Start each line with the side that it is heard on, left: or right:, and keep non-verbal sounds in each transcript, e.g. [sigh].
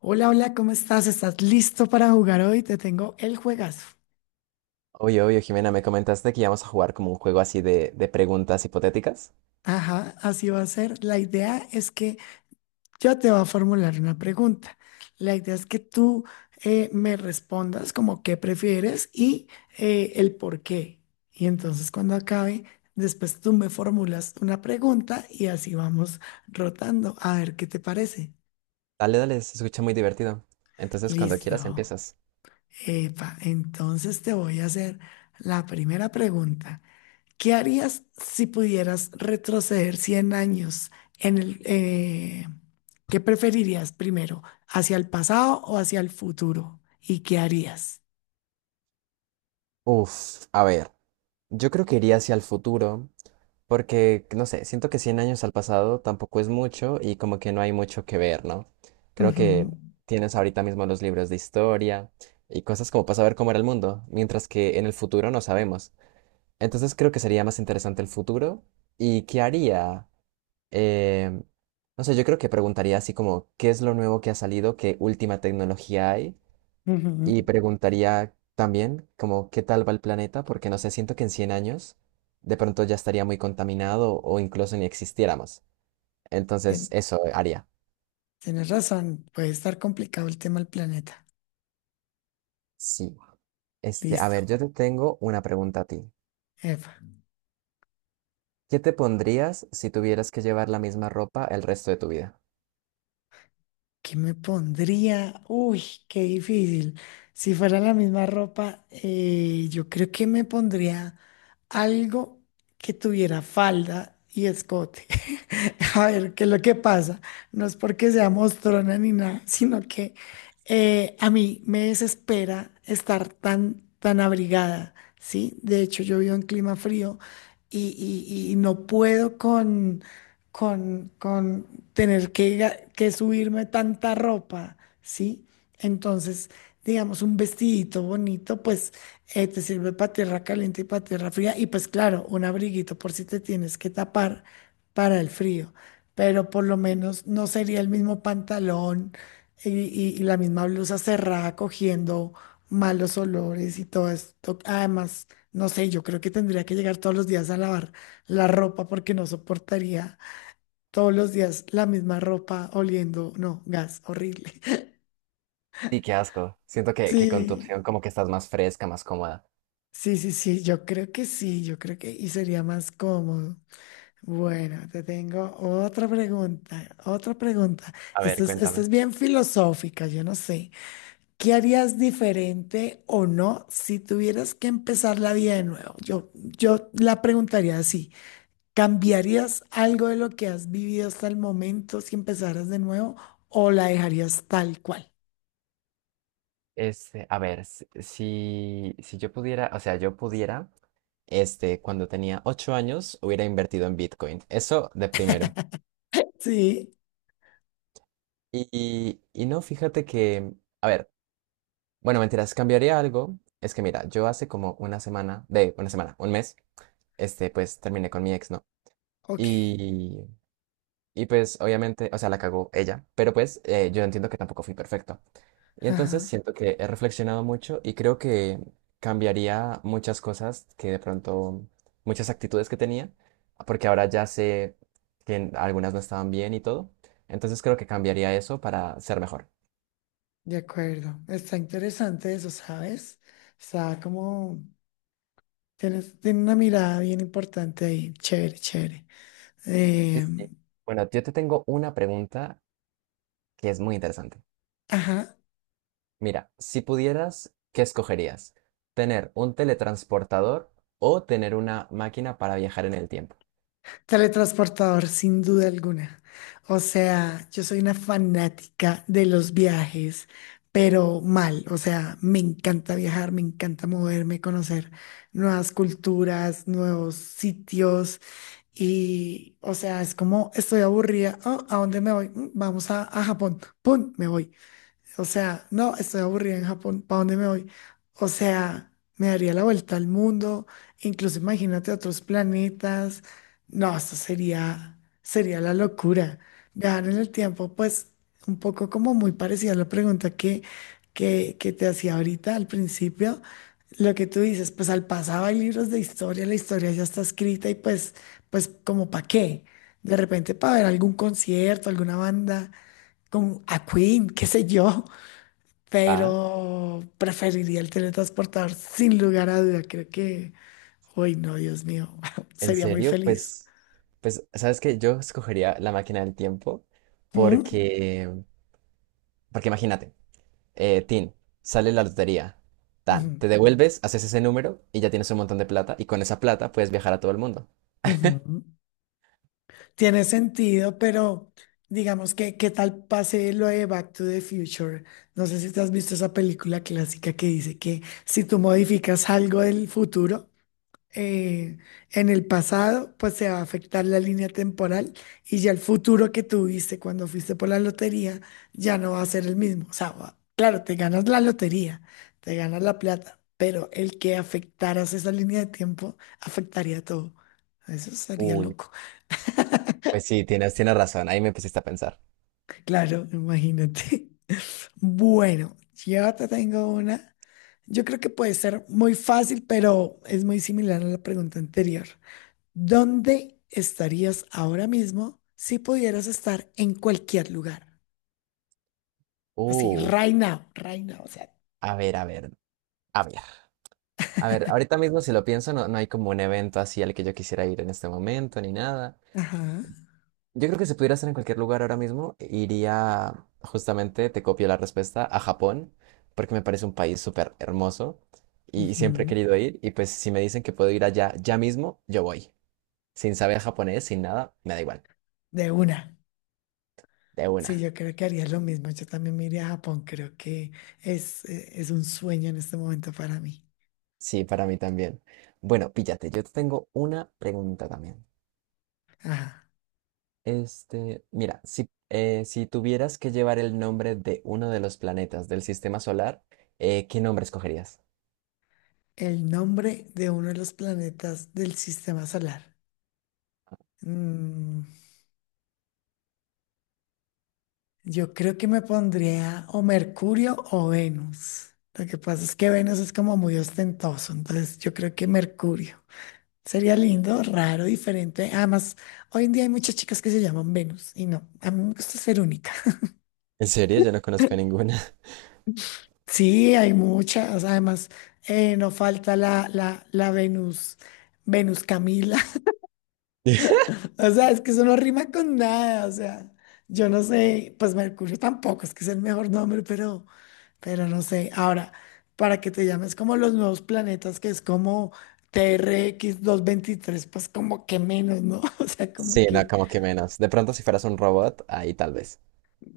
left: Hola, hola, ¿cómo estás? ¿Estás listo para jugar hoy? Te tengo el juegazo.
right: Oye, oye, Jimena, me comentaste que íbamos a jugar como un juego así de preguntas hipotéticas.
left: Ajá, así va a ser. La idea es que yo te voy a formular una pregunta. La idea es que tú me respondas como qué prefieres y el por qué. Y entonces cuando acabe, después tú me formulas una pregunta y así vamos rotando a ver qué te parece.
right: Dale, dale, se escucha muy divertido. Entonces, cuando quieras,
left: Listo.
right: empiezas.
left: Epa, entonces te voy a hacer la primera pregunta. ¿Qué harías si pudieras retroceder 100 años en el, eh, ¿qué preferirías primero? ¿Hacia el pasado o hacia el futuro? ¿Y qué harías?
right: Uf, a ver, yo creo que iría hacia el futuro, porque, no sé, siento que 100 años al pasado tampoco es mucho y como que no hay mucho que ver, ¿no? Creo que
left: Ujú,
right: tienes ahorita mismo los libros de historia y cosas como para saber cómo era el mundo, mientras que en el futuro no sabemos. Entonces, creo que sería más interesante el futuro. ¿Y qué haría? Eh, no sé, yo creo que preguntaría así como, ¿qué es lo nuevo que ha salido? ¿Qué última tecnología hay?
left: ujú.
right: Y preguntaría también como, ¿qué tal va el planeta? Porque no sé, siento que en 100 años de pronto ya estaría muy contaminado o incluso ni existiéramos. Entonces,
left: Tien-
right: eso haría.
left: Tienes razón, puede estar complicado el tema del planeta.
right: Sí. Este, a ver,
left: Listo.
right: yo te tengo una pregunta a ti.
left: Epa.
right: ¿Qué te pondrías si tuvieras que llevar la misma ropa el resto de tu vida?
left: ¿Qué me pondría? Uy, qué difícil. Si fuera la misma ropa, yo creo que me pondría algo que tuviera falda y escote. [laughs] A ver, ¿qué es lo que pasa? No es porque sea mostrona ni nada, sino que a mí me desespera estar tan, tan abrigada, ¿sí? De hecho, yo vivo en clima frío y, y no puedo con con tener que, que subirme tanta ropa, ¿sí? Entonces, digamos, un vestidito bonito, pues te sirve para tierra caliente y para tierra fría. Y pues claro, un abriguito por si te tienes que tapar para el frío. Pero por lo menos no sería el mismo pantalón y la misma blusa cerrada cogiendo malos olores y todo esto. Además, no sé, yo creo que tendría que llegar todos los días a lavar la ropa porque no soportaría todos los días la misma ropa oliendo, no, gas, horrible. [laughs]
right: Sí, qué asco. Siento que con tu opción
left: Sí,
right: como que estás más fresca, más cómoda.
left: sí, sí, sí, yo creo que sí, yo creo que y sería más cómodo. Bueno, te tengo otra pregunta, otra pregunta.
right: A ver,
left: Esta es, esta
right: cuéntame.
left: es bien filosófica, yo no sé. ¿Qué harías diferente o no si tuvieras que empezar la vida de nuevo? Yo la preguntaría así. ¿Cambiarías algo de lo que has vivido hasta el momento si empezaras de nuevo o la dejarías tal cual?
right: Este, a ver, si yo pudiera, o sea, yo pudiera, este, cuando tenía 8 años, hubiera invertido en Bitcoin. Eso de primero.
left: Sí.
right: Y no, fíjate que, a ver, bueno, mentiras, cambiaría algo. Es que mira, yo hace como una semana, de una semana, un mes, este, pues terminé con mi ex, ¿no?
left: Ok,
right: Y, Y pues obviamente, o sea, la cagó ella, pero pues yo entiendo que tampoco fui perfecto. Y entonces
left: ajá,
right: siento que he reflexionado mucho y creo que cambiaría muchas cosas que de pronto, muchas actitudes que tenía, porque ahora ya sé que algunas no estaban bien y todo. Entonces creo que cambiaría eso para ser mejor.
left: de acuerdo. Está interesante eso, ¿sabes? Está como, tienes, tiene una mirada bien importante ahí, chévere, chévere.
right: Sí,
left: Eh,
right: sí, sí. Bueno, yo te tengo una pregunta que es muy interesante.
left: ajá.
right: Mira, si pudieras, ¿qué escogerías? ¿Tener un teletransportador o tener una máquina para viajar en el tiempo?
left: Teletransportador, sin duda alguna. O sea, yo soy una fanática de los viajes, pero mal. O sea, me encanta viajar, me encanta moverme, conocer nuevas culturas, nuevos sitios. Y, o sea, es como estoy aburrida. "Oh, ¿a dónde me voy? Mm, vamos a Japón. ¡Pum! Me voy. O sea, no, estoy aburrida en Japón, ¿para dónde me voy? O sea, me daría la vuelta al mundo, incluso imagínate otros planetas. No, esto sería, sería la locura. Viajar en el tiempo, pues un poco como muy parecida a la pregunta que te hacía ahorita al principio. Lo que tú dices, pues al pasado hay libros de historia, la historia ya está escrita y pues, pues como para qué. De repente para ver algún concierto, alguna banda, con a Queen, qué sé yo,
right: Ah,
left: pero preferiría el teletransportador sin lugar a duda. Creo que, uy, no, Dios mío, [laughs]
right: ¿en
left: sería muy
right: serio?
left: feliz.
right: Pues, pues, ¿sabes qué? Yo escogería la máquina del tiempo
left: ¿Mm?
right: porque, porque imagínate, Tin, sale la lotería, tan, te
left: Ujú,
right: devuelves, haces ese número y ya tienes un montón de plata y con esa plata puedes viajar a todo el mundo.
left: ujú. Tiene sentido, pero digamos que, ¿qué tal pase lo de Back to the Future? No sé si te has visto esa película clásica que dice que si tú modificas algo del futuro, eh, en el pasado, pues se va a afectar la línea temporal y ya el futuro que tuviste cuando fuiste por la lotería ya no va a ser el mismo. O sea, va- claro, te ganas la lotería, te ganas la plata, pero el que afectaras esa línea de tiempo afectaría todo. Eso sería
right: Uy,
left: loco.
right: pues sí, tienes razón, ahí me pusiste a pensar.
left: Claro, imagínate. [laughs] Bueno, yo te tengo una. Yo creo que puede ser muy fácil, pero es muy similar a la pregunta anterior. ¿Dónde estarías ahora mismo si pudieras estar en cualquier lugar? Así,
right: Uf,
left: right now, right now, o sea.
right: a ver, a ver, a ver. A ver, ahorita mismo si lo pienso, no, no hay como un evento así al que yo quisiera ir en este momento ni nada.
left: Ajá.
right: Yo creo que si pudiera estar en cualquier lugar ahora mismo, iría justamente, te copio la respuesta, a Japón, porque me parece un país súper hermoso y siempre he
left: Ujú.
right: querido ir. Y pues si me dicen que puedo ir allá ya mismo, yo voy. Sin saber japonés, sin nada, me da igual.
left: De una.
right: De
left: Sí,
right: una.
left: yo creo que haría lo mismo. Yo también me iría a Japón. Creo que es un sueño en este momento para mí.
right: Sí, para mí también. Bueno, píllate, yo te tengo una pregunta también.
left: Ajá.
right: Este, mira, si tuvieras que llevar el nombre de uno de los planetas del sistema solar, ¿qué nombre escogerías?
left: El nombre de uno de los planetas del sistema solar. Mm, yo creo que me pondría o Mercurio o Venus. Lo que pasa es que Venus es como muy ostentoso, entonces yo creo que Mercurio. Sería lindo, raro, diferente. Además, hoy en día hay muchas chicas que se llaman Venus y no, a mí me gusta ser única. [laughs]
right: ¿En serio? Yo no conozco ninguna.
left: Sí, hay muchas. Además, no falta la Venus, Venus Camila.
right: [laughs]
left: [laughs] O sea, es que eso no rima con nada. O sea, yo no sé, pues Mercurio tampoco, es que es el mejor nombre, pero... Pero no sé, ahora, para que te llames como los nuevos planetas, que es como TRX 23, pues como que menos, ¿no? [laughs] O sea, como
right: Sí, no,
left: que
right: como que menos. De pronto, si fueras un robot, ahí tal vez.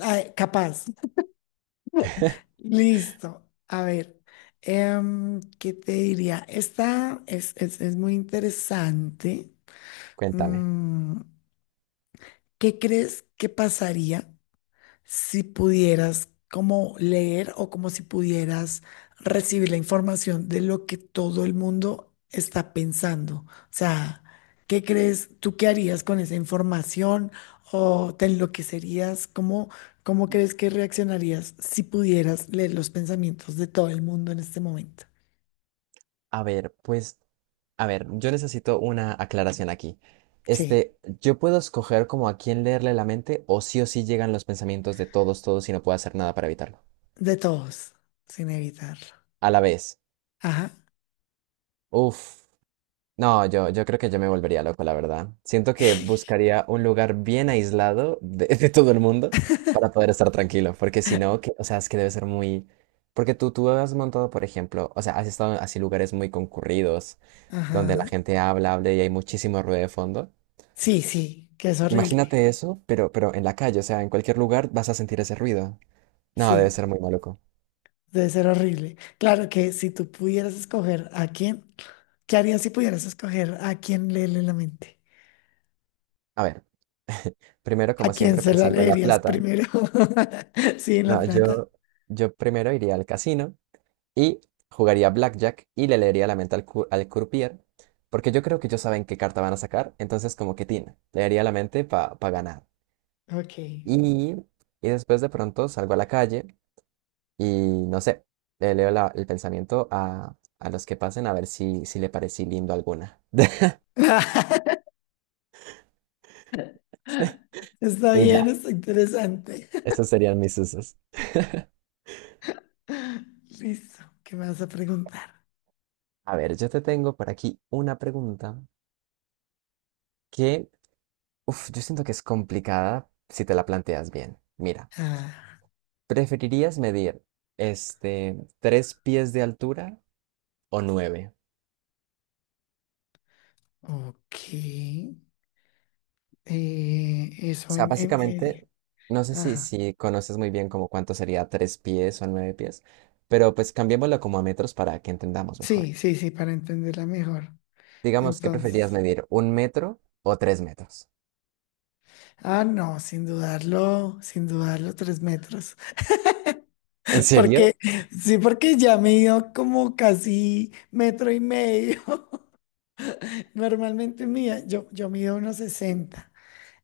left: ay, capaz. Listo. A ver, ¿qué te diría? Esta es muy interesante.
right: Cuéntame.
left: Mm, ¿qué crees que pasaría si pudieras como leer o como si pudieras recibir la información de lo que todo el mundo está pensando? O sea, ¿qué crees tú qué harías con esa información o te enloquecerías? ¿Cómo crees que reaccionarías si pudieras leer los pensamientos de todo el mundo en este momento?
right: A ver, pues, a ver, yo necesito una aclaración aquí.
left: Sí,
right: Este, ¿yo puedo escoger como a quién leerle la mente o sí llegan los pensamientos de todos, todos y no puedo hacer nada para evitarlo?
left: de todos, sin evitarlo.
right: A la vez.
left: Ajá,
right: Uf. No, yo creo que yo me volvería loco, la verdad. Siento que
left: [laughs]
right: buscaría un lugar bien aislado de, [laughs] de todo el mundo para poder estar tranquilo, porque si no, que, o sea, es que debe ser muy... Porque tú has montado, por ejemplo, o sea, has estado en así lugares muy concurridos, donde la
left: ajá.
right: gente habla, habla y hay muchísimo ruido de fondo.
left: Sí, sí, que es
right: Imagínate
left: horrible.
right: eso, pero en la calle, o sea, en cualquier lugar vas a sentir ese ruido. No, debe
left: Sí.
right: ser muy maluco.
left: Debe ser horrible. Claro que si tú pudieras escoger a quién, ¿qué harías si pudieras escoger a quién leerle la mente?
right: A ver, primero,
left: ¿A
right: como
left: quién
right: siempre,
left: se la
right: pensando en la
left: leerías
right: plata.
left: primero? [laughs] Sí, en La
right: No,
left: Plata.
right: yo primero iría al casino y jugaría Blackjack y le leería la mente al, al croupier, porque yo creo que ellos saben qué carta van a sacar, entonces como que tina leería la mente para ganar.
left: Ok.
right: Y, y después de pronto salgo a la calle y no sé, le leo el pensamiento a los que pasen a ver si le parecí lindo alguna. [laughs]
left: [laughs] Está
right: Y
left: bien,
right: ya,
left: está interesante.
right: esos serían mis usos.
left: [laughs] Listo, ¿qué me vas a preguntar?
right: A ver, yo te tengo por aquí una pregunta que, uff, yo siento que es complicada si te la planteas bien. Mira.
left: Ah,
right: ¿Preferirías medir este 3 pies de altura o nueve?
left: ok.
right: O
left: Eso
right: sea, básicamente, no sé
left: ajá.
right: si conoces muy bien como cuánto sería 3 pies o 9 pies, pero pues cambiémoslo como a metros para que entendamos mejor.
left: Sí, sí, sí, para entenderla mejor.
right: Digamos, ¿qué preferirías
left: Entonces.
right: medir? ¿1 metro o 3 metros?
left: Ah, no, sin dudarlo, sin dudarlo, 3 metros.
right: ¿En
left: [laughs] Porque,
right: serio?
left: sí, porque ya mido como casi metro y medio. [laughs] Normalmente mía, yo mido unos 60,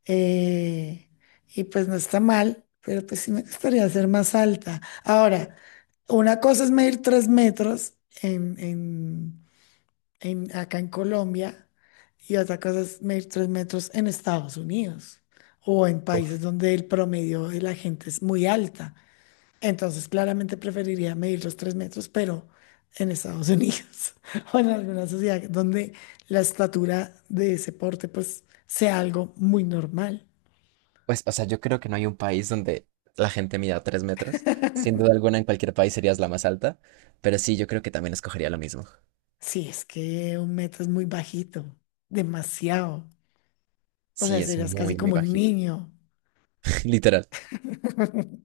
left: eh, y pues no está mal, pero pues sí me gustaría ser más alta. Ahora, una cosa es medir 3 metros en en, acá en Colombia y otra cosa es medir 3 metros en Estados Unidos o en países
right: Uf,
left: donde el promedio de la gente es muy alta. Entonces, claramente preferiría medir los 3 metros, pero en Estados Unidos [laughs] o en alguna sociedad donde la estatura de ese porte pues sea algo muy normal.
right: pues, o sea, yo creo que no hay un país donde la gente mida 3 metros. Sin duda alguna, en cualquier país serías la más alta, pero sí, yo creo que también escogería lo mismo.
left: Si es que un metro es muy bajito, demasiado. O sea,
right: Sí, es
left: serías casi
right: muy, muy
left: como un
right: bajito.
left: niño.
right: [laughs] Literal.
left: [laughs]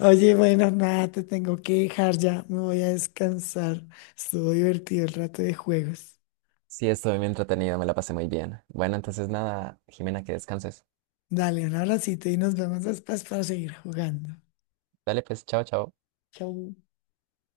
left: Oye, bueno, nada, te tengo que dejar ya. Me voy a descansar. Estuvo divertido el rato de juegos.
right: Sí, estuve muy entretenido, me la pasé muy bien. Bueno, entonces nada, Jimena, que descanses.
left: Dale, un abracito y nos vemos después para seguir jugando.
right: Dale, pues, chao, chao.
left: Chau.